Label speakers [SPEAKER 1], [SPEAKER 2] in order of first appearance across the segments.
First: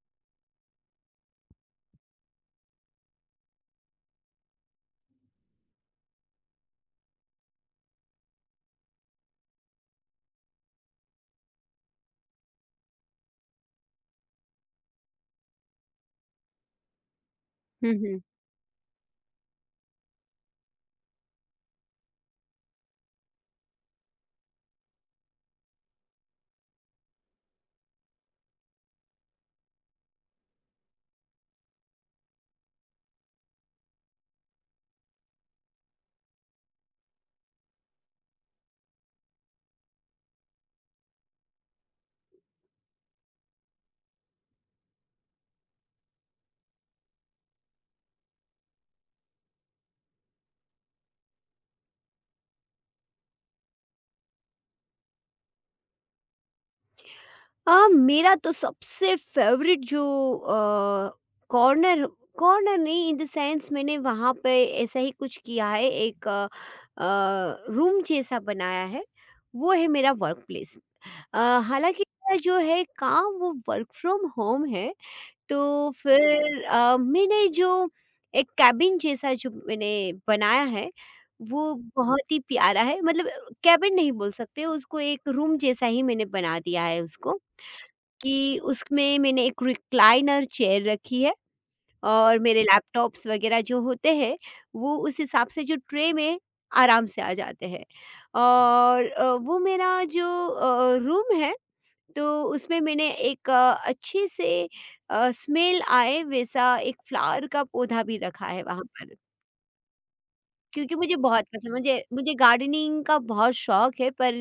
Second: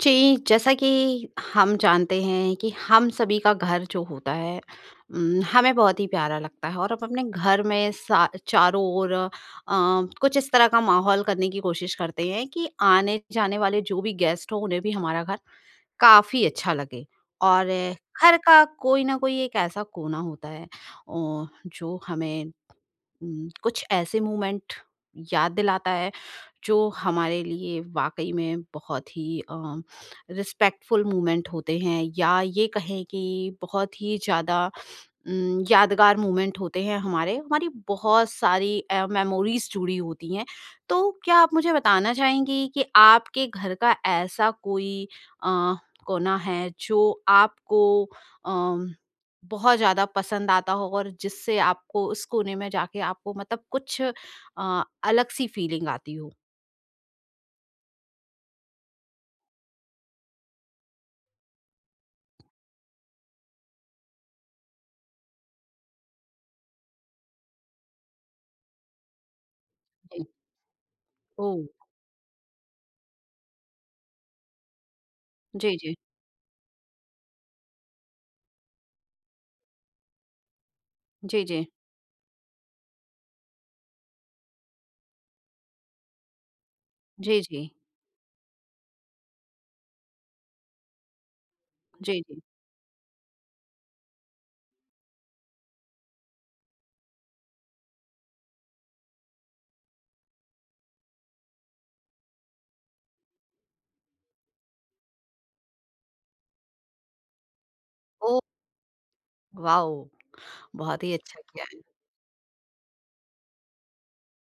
[SPEAKER 1] जी, जैसा कि हम जानते हैं कि हम सभी का घर जो होता है हमें बहुत ही प्यारा लगता है और हम अपने घर में सा चारों ओर कुछ इस तरह का माहौल करने की कोशिश करते हैं कि आने-जाने वाले जो भी गेस्ट हों, उन्हें भी हमारा घर काफ़ी अच्छा लगे। और
[SPEAKER 2] हुँ, हुँ।
[SPEAKER 1] घर का कोई न कोई एक ऐसा कोना होता है जो हमें कुछ ऐसे मोमेंट याद दिलाता है जो हमारे लिए वाकई में बहुत ही रिस्पेक्टफुल मोमेंट होते हैं या ये कहें कि बहुत ही ज़्यादा यादगार मोमेंट होते हैं हमारे हमारी बहुत सारी मेमोरीज जुड़ी होती हैं तो क्या आप मुझे बताना चाहेंगी कि आपके घर का ऐसा कोई अ, कोना है जो आपको अम, बहुत ज़्यादा पसंद आता हो और जिससे आपको उस कोने में जाके आपको मतलब कुछ अलग सी फीलिंग आती हो।
[SPEAKER 2] मेरा तो सबसे फ़ेवरेट जो अ, कॉर्नर कॉर्नर नहीं इन द सेंस मैंने वहाँ पे ऐसा ही कुछ किया है, एक रूम जैसा बनाया है। वो है मेरा वर्क प्लेस। अ,
[SPEAKER 1] ओह!
[SPEAKER 2] हालाँकि मेरा जो है काम वो वर्क फ्रॉम होम है, तो
[SPEAKER 1] जी, जी।
[SPEAKER 2] फिर मैंने जो एक केबिन जैसा जो मैंने बनाया है,
[SPEAKER 1] जी, जी।
[SPEAKER 2] वो बहुत ही प्यारा है। मतलब केबिन नहीं बोल सकते उसको, एक रूम जैसा ही मैंने बना दिया है उसको,
[SPEAKER 1] जी, जी।
[SPEAKER 2] कि उसमें मैंने एक रिक्लाइनर चेयर रखी है
[SPEAKER 1] जी,
[SPEAKER 2] और
[SPEAKER 1] जी।
[SPEAKER 2] मेरे लैपटॉप्स वगैरह जो होते हैं, वो उस हिसाब से जो ट्रे में आराम से आ जाते हैं। और वो मेरा जो रूम है, तो उसमें मैंने एक अच्छे से स्मेल आए वैसा एक फ्लावर का पौधा भी
[SPEAKER 1] ओह!
[SPEAKER 2] रखा है वहाँ पर।
[SPEAKER 1] वाओ!
[SPEAKER 2] क्योंकि
[SPEAKER 1] बहुत ही अच्छा किया है।
[SPEAKER 2] मुझे गार्डनिंग का बहुत शौक है। पर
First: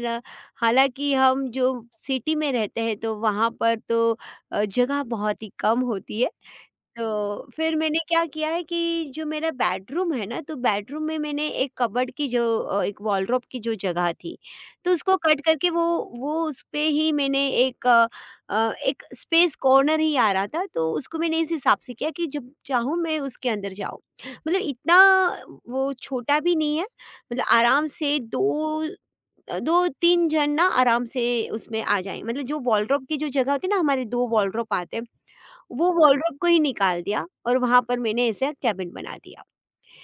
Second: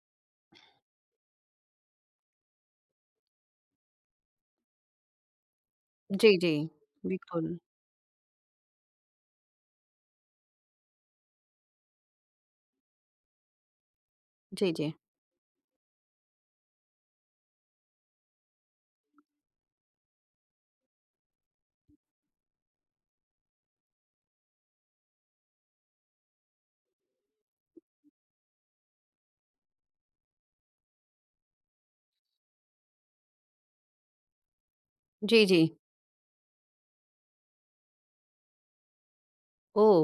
[SPEAKER 2] हालाँकि हम जो सिटी में रहते हैं, तो वहाँ पर तो जगह बहुत ही कम होती है।
[SPEAKER 1] जी, जी।
[SPEAKER 2] तो
[SPEAKER 1] बिल्कुल।
[SPEAKER 2] फिर मैंने क्या किया है कि जो मेरा बेडरूम है ना, तो बेडरूम में मैंने एक कबर्ड की जो एक वॉलरोब की जो जगह थी,
[SPEAKER 1] जी,
[SPEAKER 2] तो
[SPEAKER 1] जी।
[SPEAKER 2] उसको कट करके वो उस पे ही मैंने एक एक स्पेस कॉर्नर ही आ रहा था, तो उसको मैंने इस हिसाब से किया कि जब चाहूँ मैं उसके अंदर जाऊँ। मतलब इतना वो छोटा भी नहीं है, मतलब आराम से दो दो तीन जन ना आराम से उसमें आ जाए। मतलब जो वॉलरोब की जो जगह होती है ना, हमारे दो वॉलरोब आते हैं,
[SPEAKER 1] जी, जी।
[SPEAKER 2] वो वॉलरोब को ही निकाल दिया और वहाँ पर मैंने ऐसा केबिन बना दिया।
[SPEAKER 1] ओह!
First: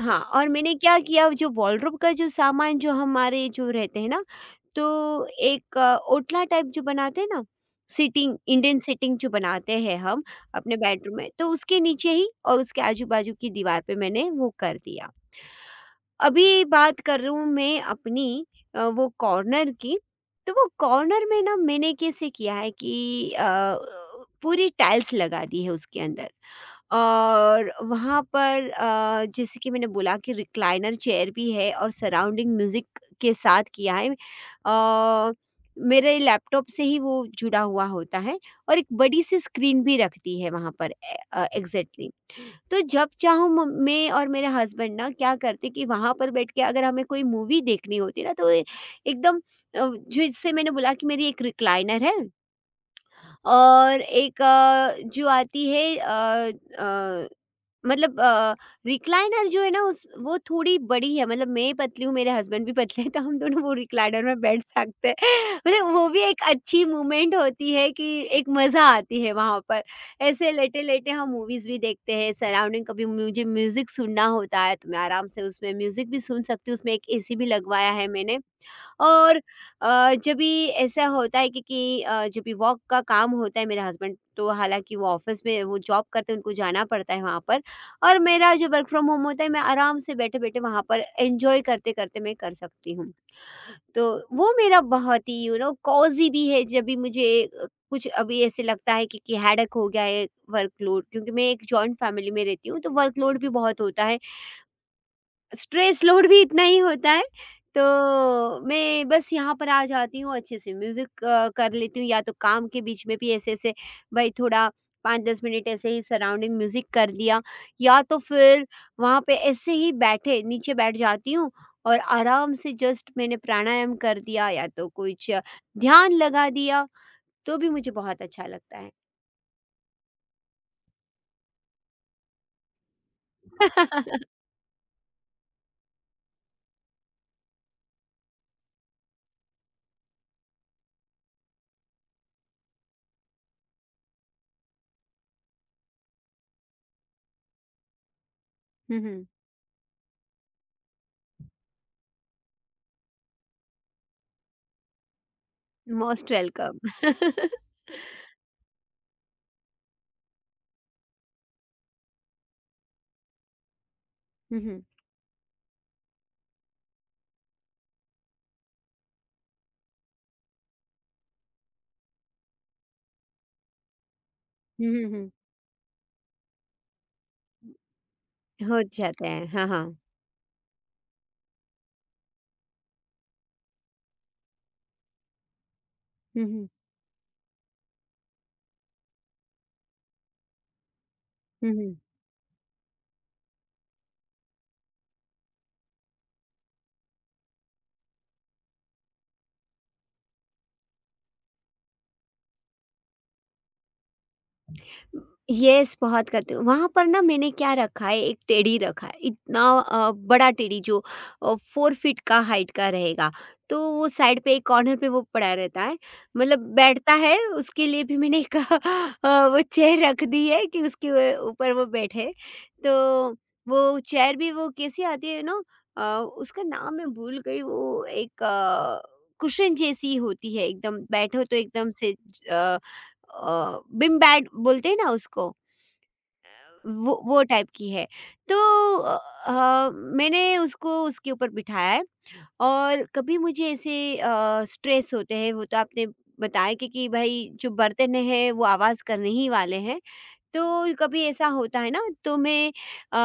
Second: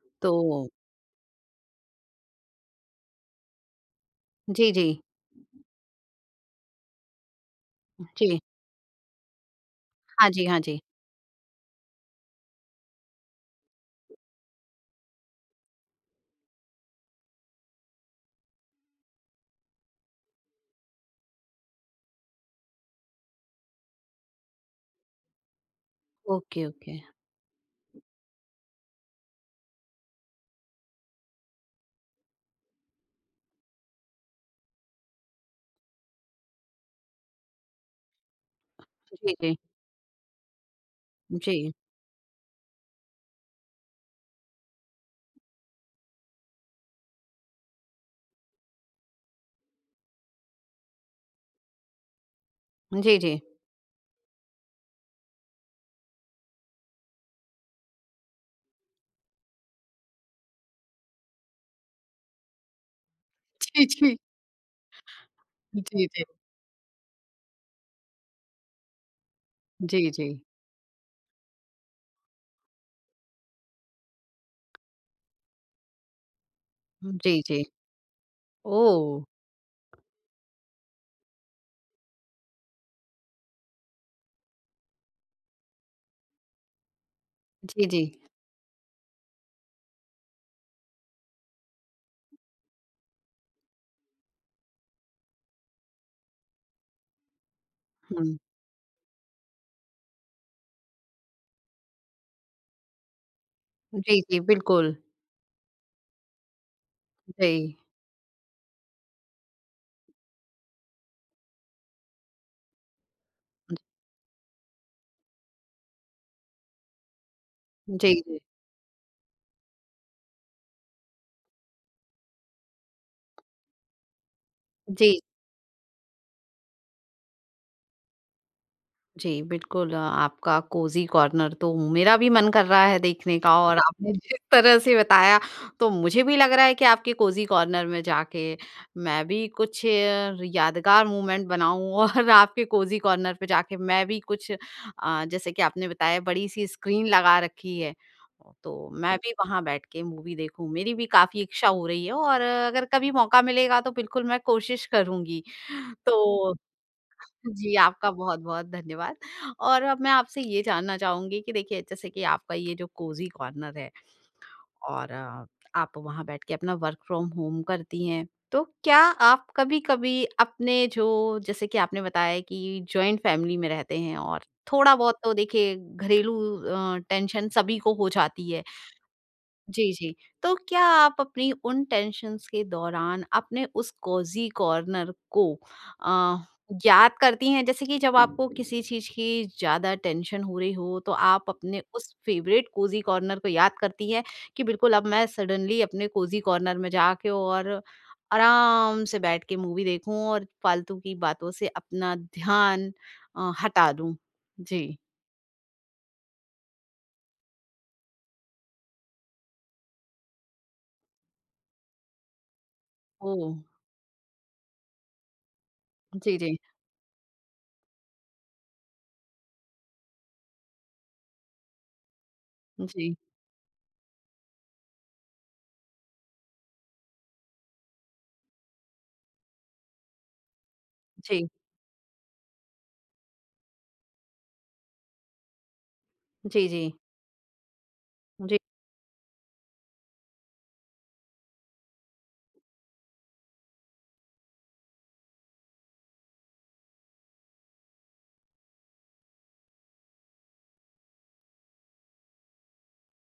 [SPEAKER 2] हाँ,
[SPEAKER 1] तो
[SPEAKER 2] और मैंने क्या किया, जो वॉलरोब का जो सामान जो हमारे जो रहते हैं ना,
[SPEAKER 1] जी, जी।
[SPEAKER 2] तो एक ओटला टाइप जो बनाते हैं ना, सीटिंग
[SPEAKER 1] जी।
[SPEAKER 2] इंडियन सीटिंग जो बनाते हैं हम
[SPEAKER 1] हाँ जी, हाँ
[SPEAKER 2] अपने
[SPEAKER 1] जी।
[SPEAKER 2] बेडरूम में, तो उसके नीचे ही और उसके आजू-बाजू की दीवार पे मैंने वो कर दिया। अभी बात कर रही हूँ मैं अपनी वो कॉर्नर की, तो वो कॉर्नर में ना मैंने कैसे किया है कि पूरी टाइल्स लगा दी है उसके अंदर।
[SPEAKER 1] Okay, okay.
[SPEAKER 2] और वहाँ पर जैसे कि मैंने बोला कि रिक्लाइनर चेयर भी है और सराउंडिंग म्यूज़िक के साथ किया है। अ, मेरे लैपटॉप से ही वो जुड़ा हुआ होता है और एक
[SPEAKER 1] जी,
[SPEAKER 2] बड़ी-सी
[SPEAKER 1] जी।
[SPEAKER 2] स्क्रीन भी रखती है वहाँ पर,
[SPEAKER 1] जी।
[SPEAKER 2] एग्ज़ैक्टली। तो जब चाहूँ म मैं और मेरे हस्बैंड ना क्या करते कि वहाँ पर बैठ के, अगर हमें कोई मूवी देखनी होती है ना, तो ए एकदम जिससे मैंने बोला कि मेरी एक रिक्लाइनर है
[SPEAKER 1] जी, जी।
[SPEAKER 2] और एक जो आती है अ मतलब रिक्लाइनर जो है ना उस वो थोड़ी बड़ी है। मतलब मैं पतली हूँ, मेरे हस्बैंड भी पतले हैं, तो हम दोनों वो
[SPEAKER 1] जी, जी।
[SPEAKER 2] रिक्लाइनर में बैठ सकते हैं। मतलब
[SPEAKER 1] जी,
[SPEAKER 2] वो भी
[SPEAKER 1] जी।
[SPEAKER 2] एक अच्छी मूवमेंट होती है कि एक मज़ा आती है वहाँ पर।
[SPEAKER 1] जी, जी।
[SPEAKER 2] ऐसे लेटे-लेटे हम मूवीज़ भी देखते हैं सराउंडिंग। कभी मुझे म्यूज़िक सुनना होता है तो मैं आराम से उसमें म्यूज़िक भी सुन सकती हूँ। उसमें एक
[SPEAKER 1] जी,
[SPEAKER 2] एसी भी
[SPEAKER 1] जी।
[SPEAKER 2] लगवाया है मैंने।
[SPEAKER 1] ओह!
[SPEAKER 2] और जब भी ऐसा होता है कि जब भी वॉक का काम होता है मेरे हस्बैंड, तो हालांकि वो ऑफिस में वो जॉब करते हैं, उनको जाना पड़ता है वहाँ पर।
[SPEAKER 1] जी, जी।
[SPEAKER 2] और मेरा जो वर्क फ्रॉम होम होता है, मैं आराम से बैठे बैठे वहाँ पर एंजॉय करते करते मैं कर सकती हूँ। तो वो मेरा बहुत ही यू नो कॉजी भी है। जब भी मुझे कुछ
[SPEAKER 1] हुँ।
[SPEAKER 2] अभी ऐसे लगता है कि हैडक हो गया है वर्कलोड, क्योंकि मैं एक जॉइंट फैमिली में रहती हूँ तो वर्कलोड भी बहुत होता है,
[SPEAKER 1] जी, जी, बिल्कुल।
[SPEAKER 2] स्ट्रेस लोड भी इतना ही होता है,
[SPEAKER 1] जी।
[SPEAKER 2] तो मैं बस यहाँ पर आ जाती हूँ। अच्छे से म्यूज़िक कर लेती हूँ, या तो काम के बीच में भी ऐसे-ऐसे भाई थोड़ा 5-10 मिनट ऐसे ही सराउंडिंग म्यूज़िक कर दिया, या
[SPEAKER 1] जी,
[SPEAKER 2] तो
[SPEAKER 1] जी।
[SPEAKER 2] फिर वहाँ पे ऐसे ही बैठे नीचे बैठ जाती हूँ और आराम से जस्ट मैंने प्राणायाम कर दिया या तो
[SPEAKER 1] जी।
[SPEAKER 2] कुछ ध्यान लगा दिया, तो भी मुझे बहुत अच्छा लगता है।
[SPEAKER 1] जी, बिल्कुल। आपका कोज़ी कॉर्नर तो मेरा भी मन कर रहा है देखने का और आपने जिस तरह से बताया, तो मुझे भी लग रहा है कि आपके कोज़ी कॉर्नर में जाके मैं भी कुछ यादगार मोमेंट बनाऊँ और आपके कोज़ी कॉर्नर पे जाके मैं भी कुछ जैसे कि आपने बताया बड़ी-सी स्क्रीन लगा रखी है, तो
[SPEAKER 2] हुँ,
[SPEAKER 1] मैं
[SPEAKER 2] हुँ।
[SPEAKER 1] भी वहाँ बैठ के मूवी देखूँ। मेरी भी काफ़ी इच्छा हो रही है और अगर कभी मौका मिलेगा तो बिल्कुल मैं कोशिश करूँगी।
[SPEAKER 2] मोस्ट
[SPEAKER 1] तो
[SPEAKER 2] वेलकम।
[SPEAKER 1] जी, आपका बहुत-बहुत धन्यवाद। और अब मैं आपसे ये जानना चाहूँगी कि देखिए जैसे कि आपका ये जो कोज़ी कॉर्नर है
[SPEAKER 2] हुँ, हुँ।
[SPEAKER 1] और आप वहाँ बैठ के अपना वर्क फ्रॉम होम करती हैं। तो क्या आप कभी-कभी अपने जो जैसे कि आपने बताया कि जॉइंट फैमिली में रहते हैं और
[SPEAKER 2] हुँ, हुँ,
[SPEAKER 1] थोड़ा-बहुत
[SPEAKER 2] हुँ।
[SPEAKER 1] तो देखिए घरेलू टेंशन सभी को हो जाती है।
[SPEAKER 2] हो जाता है। हाँ,
[SPEAKER 1] जी,
[SPEAKER 2] हाँ।
[SPEAKER 1] जी। तो क्या आप अपनी उन टेंशन्स के दौरान अपने उस कोज़ी कॉर्नर को
[SPEAKER 2] हुँ,
[SPEAKER 1] अ,
[SPEAKER 2] हुँ।
[SPEAKER 1] याद करती हैं? जैसे कि जब आपको किसी चीज़ की ज़्यादा टेंशन हो रही हो, तो आप
[SPEAKER 2] हुँ,
[SPEAKER 1] अपने
[SPEAKER 2] हुँ।
[SPEAKER 1] उस फ़ेवरेट कोज़ी कॉर्नर को याद करती हैं कि बिल्कुल अब मैं सडनली अपने कोज़ी कॉर्नर में जाके और आराम से बैठ के मूवी देखूँ और फ़ालतू की बातों से अपना ध्यान हटा दूँ? जी।
[SPEAKER 2] येस, बहुत करती हूँ। वहाँ पर ना मैंने क्या रखा है, एक टेडी रखा है। इतना बड़ा टेडी जो 4 फीट का हाइट का रहेगा।
[SPEAKER 1] ओह!
[SPEAKER 2] तो वो साइड पे एक कॉर्नर पे वो पड़ा रहता है।
[SPEAKER 1] जी, जी।
[SPEAKER 2] मतलब बैठता है, उसके लिए भी मैंने एक वो चेयर रख दी है कि उसके उ ऊपर वो बैठे। तो
[SPEAKER 1] जी।
[SPEAKER 2] वो चेयर भी वो कैसी आती है ना, अ, उसका नाम मैं भूल गई। वो एक कुशन जैसी होती है एकदम, बैठो
[SPEAKER 1] जी।
[SPEAKER 2] तो एकदम से बिम बैट बोलते हैं ना उसको,
[SPEAKER 1] जी, जी।
[SPEAKER 2] वो टाइप की है। तो
[SPEAKER 1] जी,
[SPEAKER 2] अ, मैंने उसको उसके ऊपर बिठाया है। और कभी मुझे ऐसे स्ट्रेस होते हैं, वो तो आपने बताया कि भाई जो बर्तन हैं वो आवाज़ करने ही वाले हैं, तो कभी ऐसा होता है ना, तो मैं अ,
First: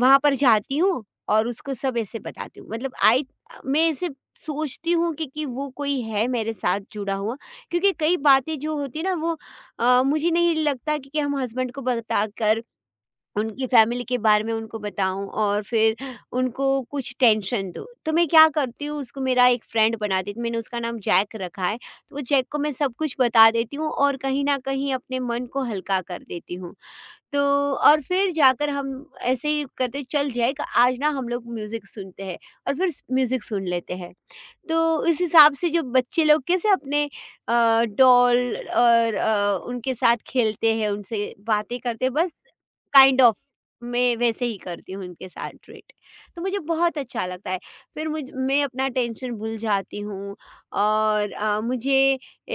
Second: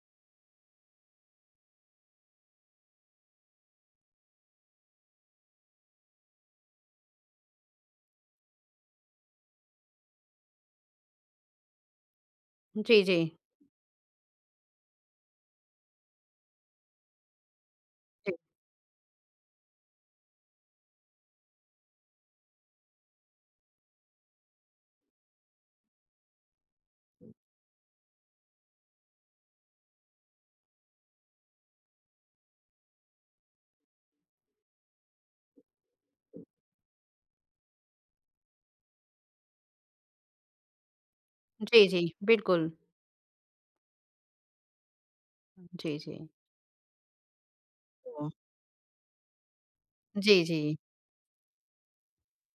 [SPEAKER 2] वहाँ पर जाती हूँ और उसको सब ऐसे बताती हूँ। मतलब आई मैं ऐसे सोचती हूँ कि वो कोई है मेरे साथ जुड़ा हुआ, क्योंकि कई बातें जो होती है ना वो मुझे नहीं लगता कि हम हस्बैंड को बता कर
[SPEAKER 1] जी, जी।
[SPEAKER 2] उनकी फैमिली के बारे में उनको बताऊं और फिर उनको कुछ टेंशन दूं। तो मैं
[SPEAKER 1] जी,
[SPEAKER 2] क्या करती हूँ, उसको मेरा एक फ्रेंड बना देती हूँ। मैंने उसका नाम जैक रखा है, तो वो जैक को मैं सब कुछ बता देती हूँ और कहीं ना कहीं अपने मन को हल्का कर देती हूँ। तो और फिर जाकर हम ऐसे ही करते चल जाए कि आज ना हम लोग म्यूज़िक सुनते हैं और फिर स म्यूज़िक सुन लेते हैं। तो उस हिसाब से जो बच्चे लोग कैसे अपने डॉल और उनके साथ खेलते हैं, उनसे बातें
[SPEAKER 1] जी, जी,
[SPEAKER 2] करते हैं, बस
[SPEAKER 1] बिल्कुल।
[SPEAKER 2] काइंड ऑफ मैं वैसे ही करती हूँ उनके साथ ट्रीट।
[SPEAKER 1] जी, जी।
[SPEAKER 2] तो मुझे बहुत अच्छा लगता है। फिर मुझ
[SPEAKER 1] तो
[SPEAKER 2] मैं अपना टेंशन भूल जाती हूँ
[SPEAKER 1] जी, जी,
[SPEAKER 2] और मुझे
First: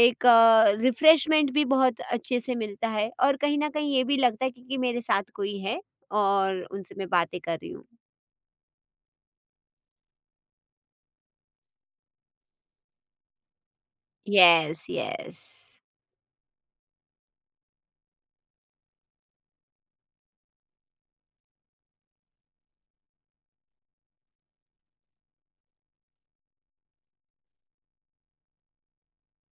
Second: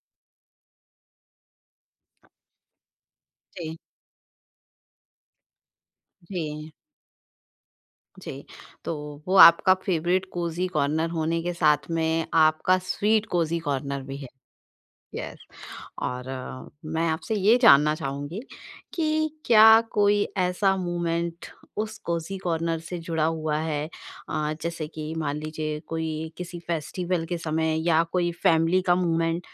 [SPEAKER 2] एक रिफ़्रेशमेंट भी बहुत अच्छे से मिलता है और कहीं न
[SPEAKER 1] जी,
[SPEAKER 2] कहीं ये भी लगता है कि मेरे साथ कोई है और
[SPEAKER 1] जी,
[SPEAKER 2] उनसे मैं बातें कर रही हूँ।
[SPEAKER 1] जी। तो वो आपका फ़ेवरेट कोज़ी कॉर्नर होने के साथ में आपका स्वीट कोज़ी कॉर्नर भी है।
[SPEAKER 2] Yes, yes.
[SPEAKER 1] यस। और मैं आपसे ये जानना चाहूँगी कि क्या कोई ऐसा मोमेंट उस कोज़ी कॉर्नर से जुड़ा हुआ है जैसे कि मान लीजिए कोई किसी फेस्टिवल के समय या कोई फैमिली का मोमेंट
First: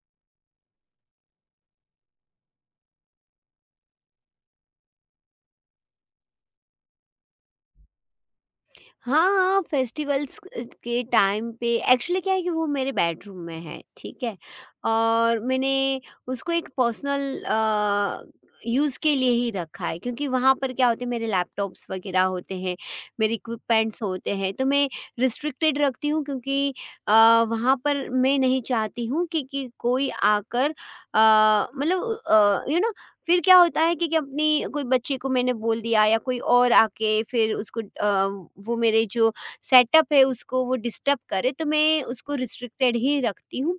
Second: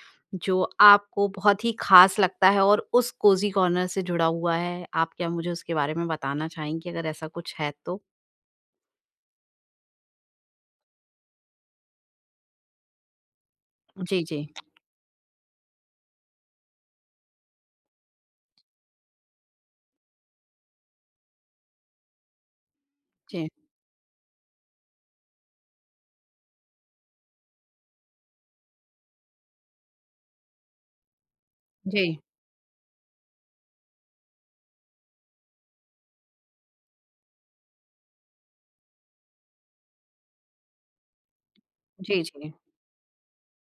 [SPEAKER 1] जो आपको बहुत ही ख़ास लगता है और उस कोज़ी कॉर्नर से जुड़ा हुआ है? आप क्या मुझे उसके बारे में बताना चाहेंगी अगर ऐसा कुछ है तो?
[SPEAKER 2] हाँ, हाँ, फेस्टिवल्स के टाइम पे एक्चुअली क्या है कि वो मेरे बेडरूम में है, ठीक
[SPEAKER 1] जी,
[SPEAKER 2] है?
[SPEAKER 1] जी।
[SPEAKER 2] और मैंने उसको एक पर्सनल यूज़ के लिए ही रखा है, क्योंकि वहाँ पर क्या होते हैं मेरे लैपटॉप्स वग़ैरह होते हैं, मेरे
[SPEAKER 1] जी।
[SPEAKER 2] इक्विपमेंट्स होते हैं, तो मैं रिस्ट्रिक्टेड रखती हूँ। क्योंकि अ, वहाँ पर मैं नहीं चाहती हूँ कि कोई आकर मतलब
[SPEAKER 1] जी।
[SPEAKER 2] यू नो फिर क्या होता है कि अपनी कोई बच्ची को मैंने बोल दिया या कोई और आके फिर उसको वो मेरे जो सेटअप है उसको वो डिस्टर्ब करे, तो मैं
[SPEAKER 1] जी,
[SPEAKER 2] उसको
[SPEAKER 1] जी।
[SPEAKER 2] रिस्ट्रिक्टेड ही रखती हूँ।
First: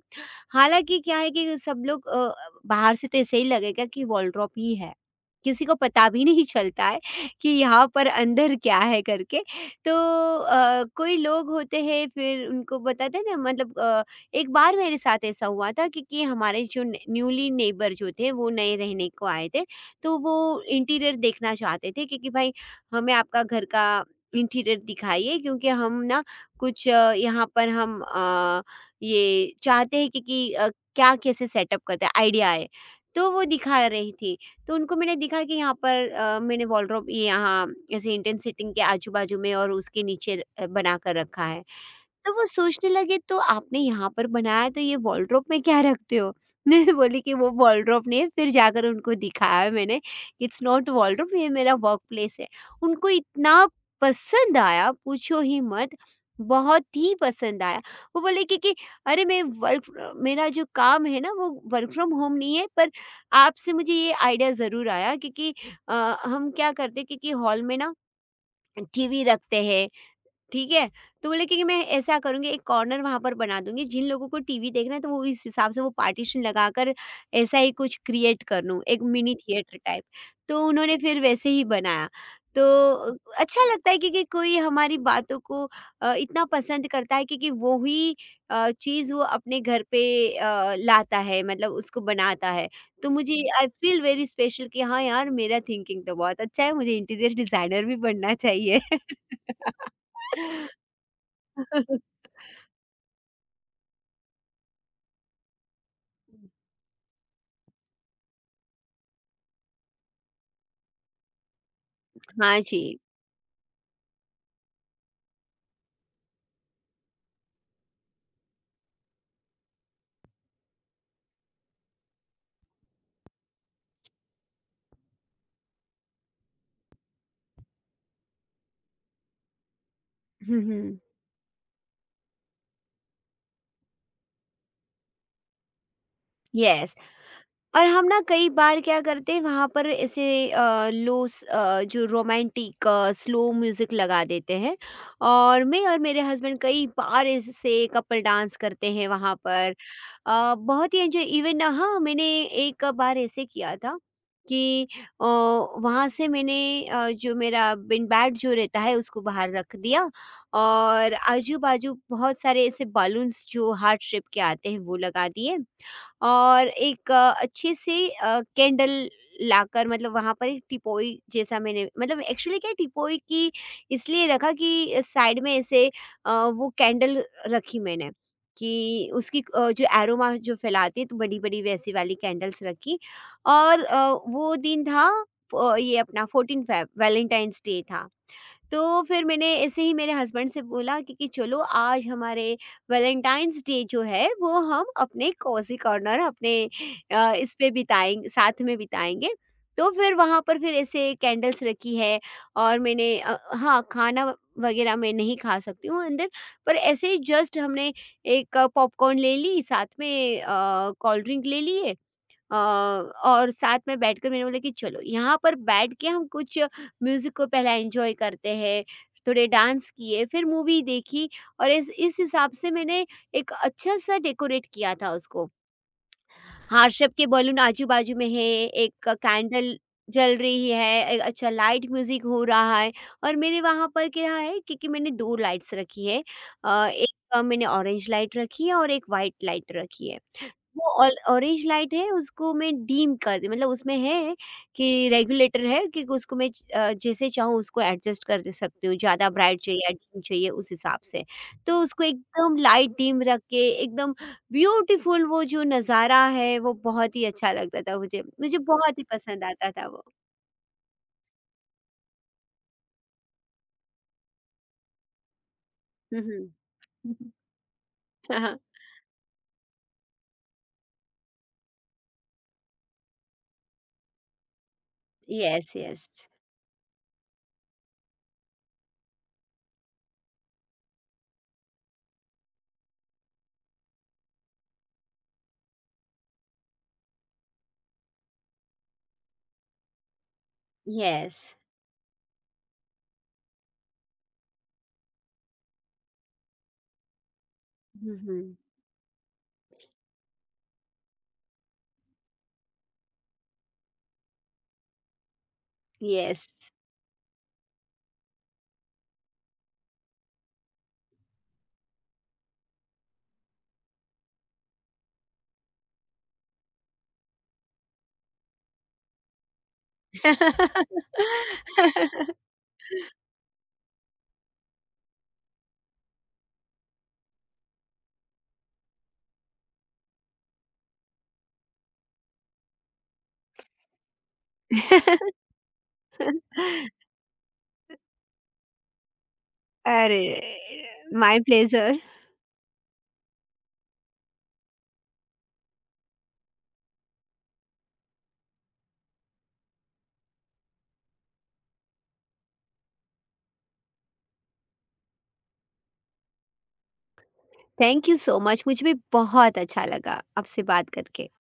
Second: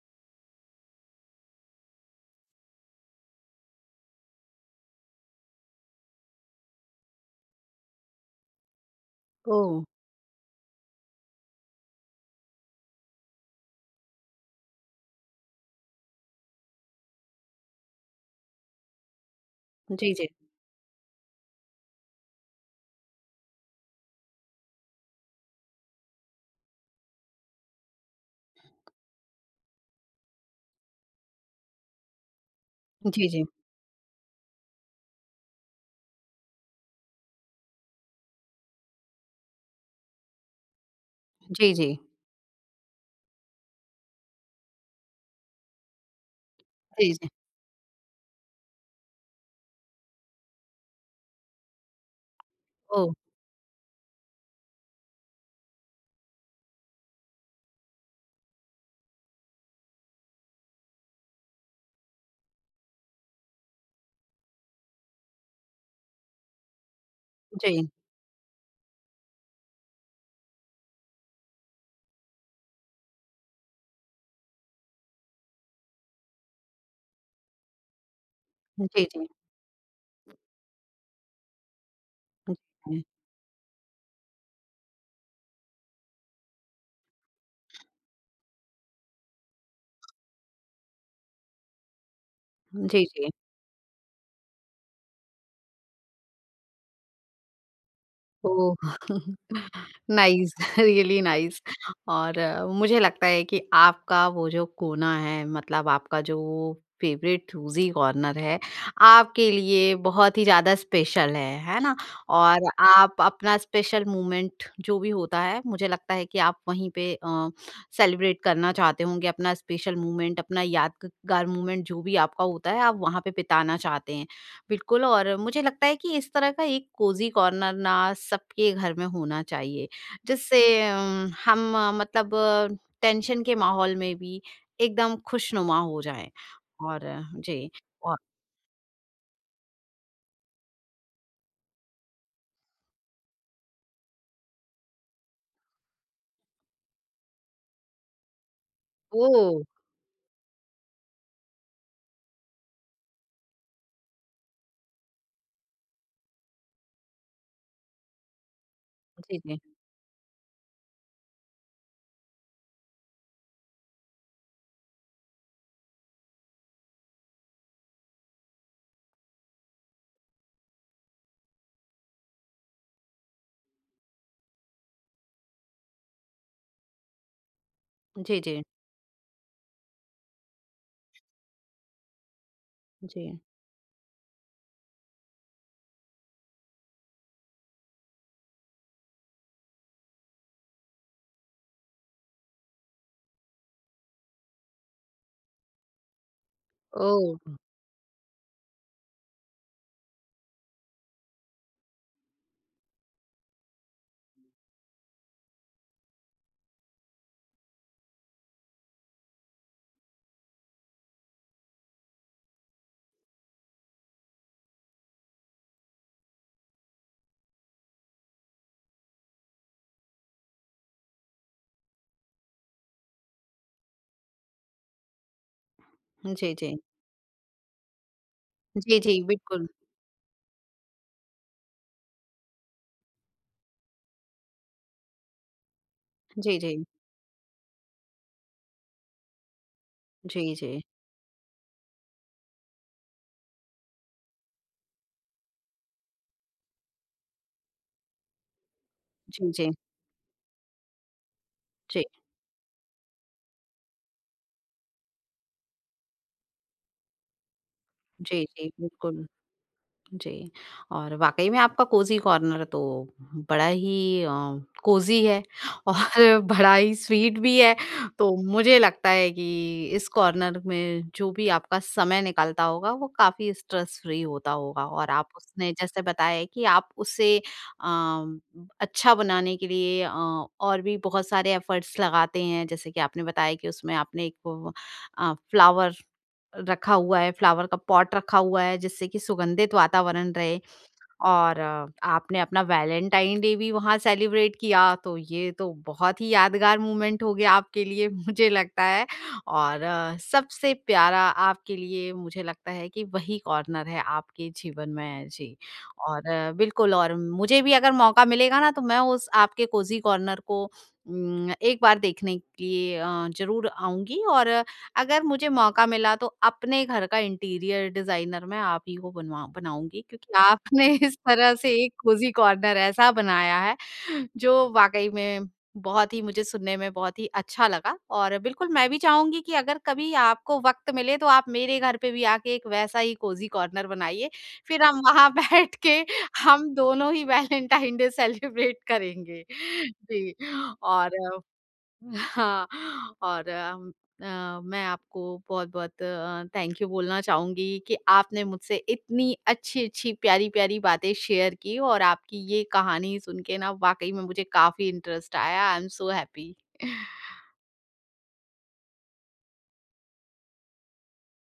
[SPEAKER 2] हालाँकि क्या है कि सब लोग बाहर से तो ऐसे ही लगेगा कि वॉलड्रॉप ही है। किसी को पता भी नहीं चलता है कि यहाँ पर अंदर क्या है करके।
[SPEAKER 1] ओह!
[SPEAKER 2] तो कोई लोग होते हैं फिर उनको बताते हैं ना, मतलब एक बार मेरे साथ ऐसा हुआ था, क्योंकि हमारे जो न्यूली नेबर जो थे वो नए रहने को आए थे,
[SPEAKER 1] जी,
[SPEAKER 2] तो
[SPEAKER 1] जी।
[SPEAKER 2] वो इंटीरियर देखना चाहते थे, क्योंकि भाई हमें आपका घर का इंटीरियर दिखाइए क्योंकि हम ना कुछ यहाँ पर हम ये चाहते हैं क्योंकि क्या कैसे सेटअप करते हैं आइडिया है।
[SPEAKER 1] जी,
[SPEAKER 2] तो वो
[SPEAKER 1] जी।
[SPEAKER 2] दिखा रही थी, तो उनको मैंने दिखा कि यहाँ पर मैंने वॉलड्रॉप यहाँ ऐसे इंटेंट सिटिंग के आजू बाजू में और उसके नीचे बना कर रखा है।
[SPEAKER 1] जी, जी।
[SPEAKER 2] तो वो सोचने लगे, तो आपने यहाँ पर बनाया तो ये वॉलड्रॉप में क्या रखते हो? मैं
[SPEAKER 1] जी,
[SPEAKER 2] बोली
[SPEAKER 1] जी।
[SPEAKER 2] कि वो वॉलड्रॉप नहीं है, फिर जाकर उनको दिखाया मैंने कि इट्स नॉट वॉलड्रॉप, ये मेरा वर्क प्लेस है। उनको
[SPEAKER 1] ओह!
[SPEAKER 2] इतना पसंद आया पूछो ही मत, बहुत ही पसंद आया। वो बोले कि अरे मैं वर्क फ्र मेरा जो काम है ना वो वर्क फ्रॉम होम नहीं है, पर आपसे मुझे ये आइडिया ज़रूर आया क्योंकि अ, हम क्या करते हैं, क्योंकि हॉल में
[SPEAKER 1] जी।
[SPEAKER 2] ना टीवी रखते हैं, ठीक है? तो बोले कि मैं ऐसा करूँगी, एक कॉर्नर वहाँ पर बना दूँगी, जिन लोगों को टीवी देखना है तो वो इस हिसाब से वो पार्टीशन लगाकर ऐसा ही कुछ क्रिएट कर लूँ, एक
[SPEAKER 1] जी, जी।
[SPEAKER 2] Mini theatre type. तो उन्होंने फिर वैसे ही बनाया। तो
[SPEAKER 1] जी,
[SPEAKER 2] अ, अच्छा लगता है क्योंकि कोई हमारी बातों को इतना पसंद करता है, क्योंकि वो ही चीज़ वो अपने घर पे लाता है, मतलब उसको बनाता है।
[SPEAKER 1] जी।
[SPEAKER 2] तो
[SPEAKER 1] जी।
[SPEAKER 2] मुझे आई फील वेरी स्पेशल कि हाँ यार मेरा थिंकिंग तो बहुत अच्छा है, मुझे इंटीरियर डिज़ाइनर भी बनना
[SPEAKER 1] ओह!
[SPEAKER 2] चाहिए।
[SPEAKER 1] Nice really nice. और मुझे लगता है कि आपका वो जो कोना है मतलब आपका जो फेवरेट चूजी कॉर्नर है आपके लिए बहुत ही ज़्यादा स्पेशल है ना। और
[SPEAKER 2] Haji,
[SPEAKER 1] आप अपना स्पेशल मोमेंट जो भी होता है मुझे लगता है कि आप वहीं पे सेलिब्रेट करना चाहते होंगे, अपना स्पेशल मोमेंट अपना यादगार मोमेंट जो भी आपका होता है आप वहाँ पे बिताना चाहते हैं। बिल्कुल, और मुझे लगता है कि इस तरह का एक कोजी कॉर्नर ना सबके घर में होना चाहिए जिससे हम मतलब टेंशन के माहौल में भी एकदम खुशनुमा हो जाएँ।
[SPEAKER 2] yes.
[SPEAKER 1] और जी।
[SPEAKER 2] और हम
[SPEAKER 1] और
[SPEAKER 2] ना कई बार क्या करते हैं वहाँ पर ऐसे जो रोमांटिक स्लो म्यूज़िक लगा देते हैं और मैं और मेरे हस्बैंड कई बार ऐसे कपल डांस करते हैं वहाँ
[SPEAKER 1] ओह!
[SPEAKER 2] पर। बहुत ही एंजॉय इवन। हाँ, मैंने एक बार ऐसे किया था कि वहाँ से मैंने जो मेरा बिन बैट जो रहता है उसको
[SPEAKER 1] जी,
[SPEAKER 2] बाहर
[SPEAKER 1] जी।
[SPEAKER 2] रख दिया और आजू बाजू बहुत सारे ऐसे बलून्स जो हार्ट शेप के आते हैं वो लगा दिए और एक अच्छे से कैंडल लाकर, मतलब वहाँ पर एक टिपोई जैसा मैंने, मतलब एक्चुअली क्या है, टिपोई की इसलिए रखा कि साइड में ऐसे वो कैंडल रखी मैंने
[SPEAKER 1] जी, जी।
[SPEAKER 2] कि उसकी जो एरोमा जो फैलाती है, तो बड़ी बड़ी वैसी वाली कैंडल्स रखी।
[SPEAKER 1] जी।
[SPEAKER 2] और वो दिन था ये अपना 14 फ़रवरी वैलेंटाइंस डे था। तो फिर मैंने ऐसे ही मेरे हस्बैंड से बोला कि चलो आज हमारे वैलेंटाइंस डे जो है वो हम अपने कॉजी कॉर्नर अपने
[SPEAKER 1] ओह!
[SPEAKER 2] इस पे बिताएंगे, साथ में बिताएंगे। तो फिर वहाँ पर फिर ऐसे कैंडल्स रखी है और मैंने हाँ खाना वगैरह मैं नहीं खा सकती हूँ अंदर, पर ऐसे ही जस्ट हमने एक पॉपकॉर्न ले ली साथ में, कोल्ड ड्रिंक ले लिए और साथ में बैठकर मैंने बोला कि चलो यहाँ पर बैठ के हम कुछ म्यूज़िक को पहले एंजॉय करते हैं, थोड़े डांस किए, फिर मूवी देखी। और इस हिसाब से मैंने एक अच्छा-सा डेकोरेट किया था उसको।
[SPEAKER 1] जी, जी।
[SPEAKER 2] हाँ, सब के बलून आजू-बाजू में है,
[SPEAKER 1] जी,
[SPEAKER 2] एक
[SPEAKER 1] जी, बिल्कुल।
[SPEAKER 2] कैंडल जल रही है, एक अच्छा लाइट म्यूज़िक हो रहा है और मेरे वहाँ पर क्या है, क्योंकि मैंने 2 लाइट्स रखी है।
[SPEAKER 1] जी, जी।
[SPEAKER 2] एक मैंने ऑरेंज लाइट रखी है और एक वाइट लाइट रखी है।
[SPEAKER 1] जी, जी।
[SPEAKER 2] वो ऑल ऑरेंज लाइट है, उसको मैं डिम कर दी। मतलब उसमें है कि रेगुलेटर है कि उसको मैं जैसे चाहूँ उसको एडजस्ट कर सकती हूँ, ज़्यादा
[SPEAKER 1] जी,
[SPEAKER 2] ब्राइट
[SPEAKER 1] जी।
[SPEAKER 2] चाहिए या डिम चाहिए उस हिसाब से। तो उसको
[SPEAKER 1] जी,
[SPEAKER 2] एकदम लाइट डिम रख के एकदम ब्यूटीफुल, वो जो नज़ारा है वो बहुत ही अच्छा लगता था मुझे।
[SPEAKER 1] जी,
[SPEAKER 2] मुझे
[SPEAKER 1] जी,
[SPEAKER 2] बहुत ही
[SPEAKER 1] बिल्कुल।
[SPEAKER 2] पसंद आता था वो।
[SPEAKER 1] जी, और वाक़ई में आपका कोज़ी कॉर्नर तो बड़ा ही कोज़ी है और
[SPEAKER 2] हुँ, हुँ।
[SPEAKER 1] बड़ा ही स्वीट भी है। तो
[SPEAKER 2] हाँ, हाँ।
[SPEAKER 1] मुझे लगता है कि इस कॉर्नर में जो भी आपका समय निकलता होगा, वो काफ़ी स्ट्रेस फ्री होता होगा और आप उसने
[SPEAKER 2] येस,
[SPEAKER 1] जैसे
[SPEAKER 2] येस।
[SPEAKER 1] बताया है कि आप उसे अम, अच्छा बनाने के लिए और भी बहुत सारे एफ़र्ट्स लगाते हैं। जैसे कि आपने बताया कि उसमें आपने एक वो फ्लावर रखा हुआ है, फ्लावर का पॉट रखा हुआ है जिससे कि सुगंधित वातावरण रहे।
[SPEAKER 2] येस।
[SPEAKER 1] और आपने अपना वैलेंटाइन डे भी वहाँ सेलिब्रेट किया, तो ये तो बहुत ही यादगार मोमेंट हो गया आपके लिए
[SPEAKER 2] हुँ,
[SPEAKER 1] मुझे
[SPEAKER 2] हुँ।
[SPEAKER 1] लगता है। और सबसे प्यारा आपके लिए मुझे लगता है कि वही कॉर्नर है आपके जीवन में। जी, और
[SPEAKER 2] येस।
[SPEAKER 1] बिल्कुल, और मुझे भी अगर मौका मिलेगा ना तो मैं उस आपके कोज़ी कॉर्नर को एक बार देखने के लिए ज़रूर आऊँगी, और अगर मुझे मौका मिला तो अपने घर का इंटीरियर डिजाइनर मैं आप ही को बनवा बनाऊँगी क्योंकि आपने इस तरह से एक कोज़ी कॉर्नर ऐसा बनाया है जो वाक़ई में बहुत ही मुझे सुनने में बहुत ही अच्छा लगा और बिल्कुल मैं भी चाहूँगी कि अगर कभी आपको वक़्त मिले तो आप मेरे घर पे भी आके एक वैसा ही कोज़ी कॉर्नर बनाइए। फिर हम वहाँ बैठ के हम दोनों ही वैलेंटाइन डे सेलिब्रेट करेंगे।
[SPEAKER 2] अरे!
[SPEAKER 1] जी और
[SPEAKER 2] माय प्लेज़र।
[SPEAKER 1] हाँ, और मैं आपको बहुत-बहुत थैंक यू बोलना चाहूँगी कि आपने मुझसे इतनी अच्छी-अच्छी, प्यारी-प्यारी बातें शेयर की और आपकी ये कहानी सुन के ना वाक़ई में मुझे काफ़ी इंटरेस्ट आया। I am so happy.
[SPEAKER 2] Thank you so much, मुझे भी बहुत अच्छा लगा आपसे बात करके।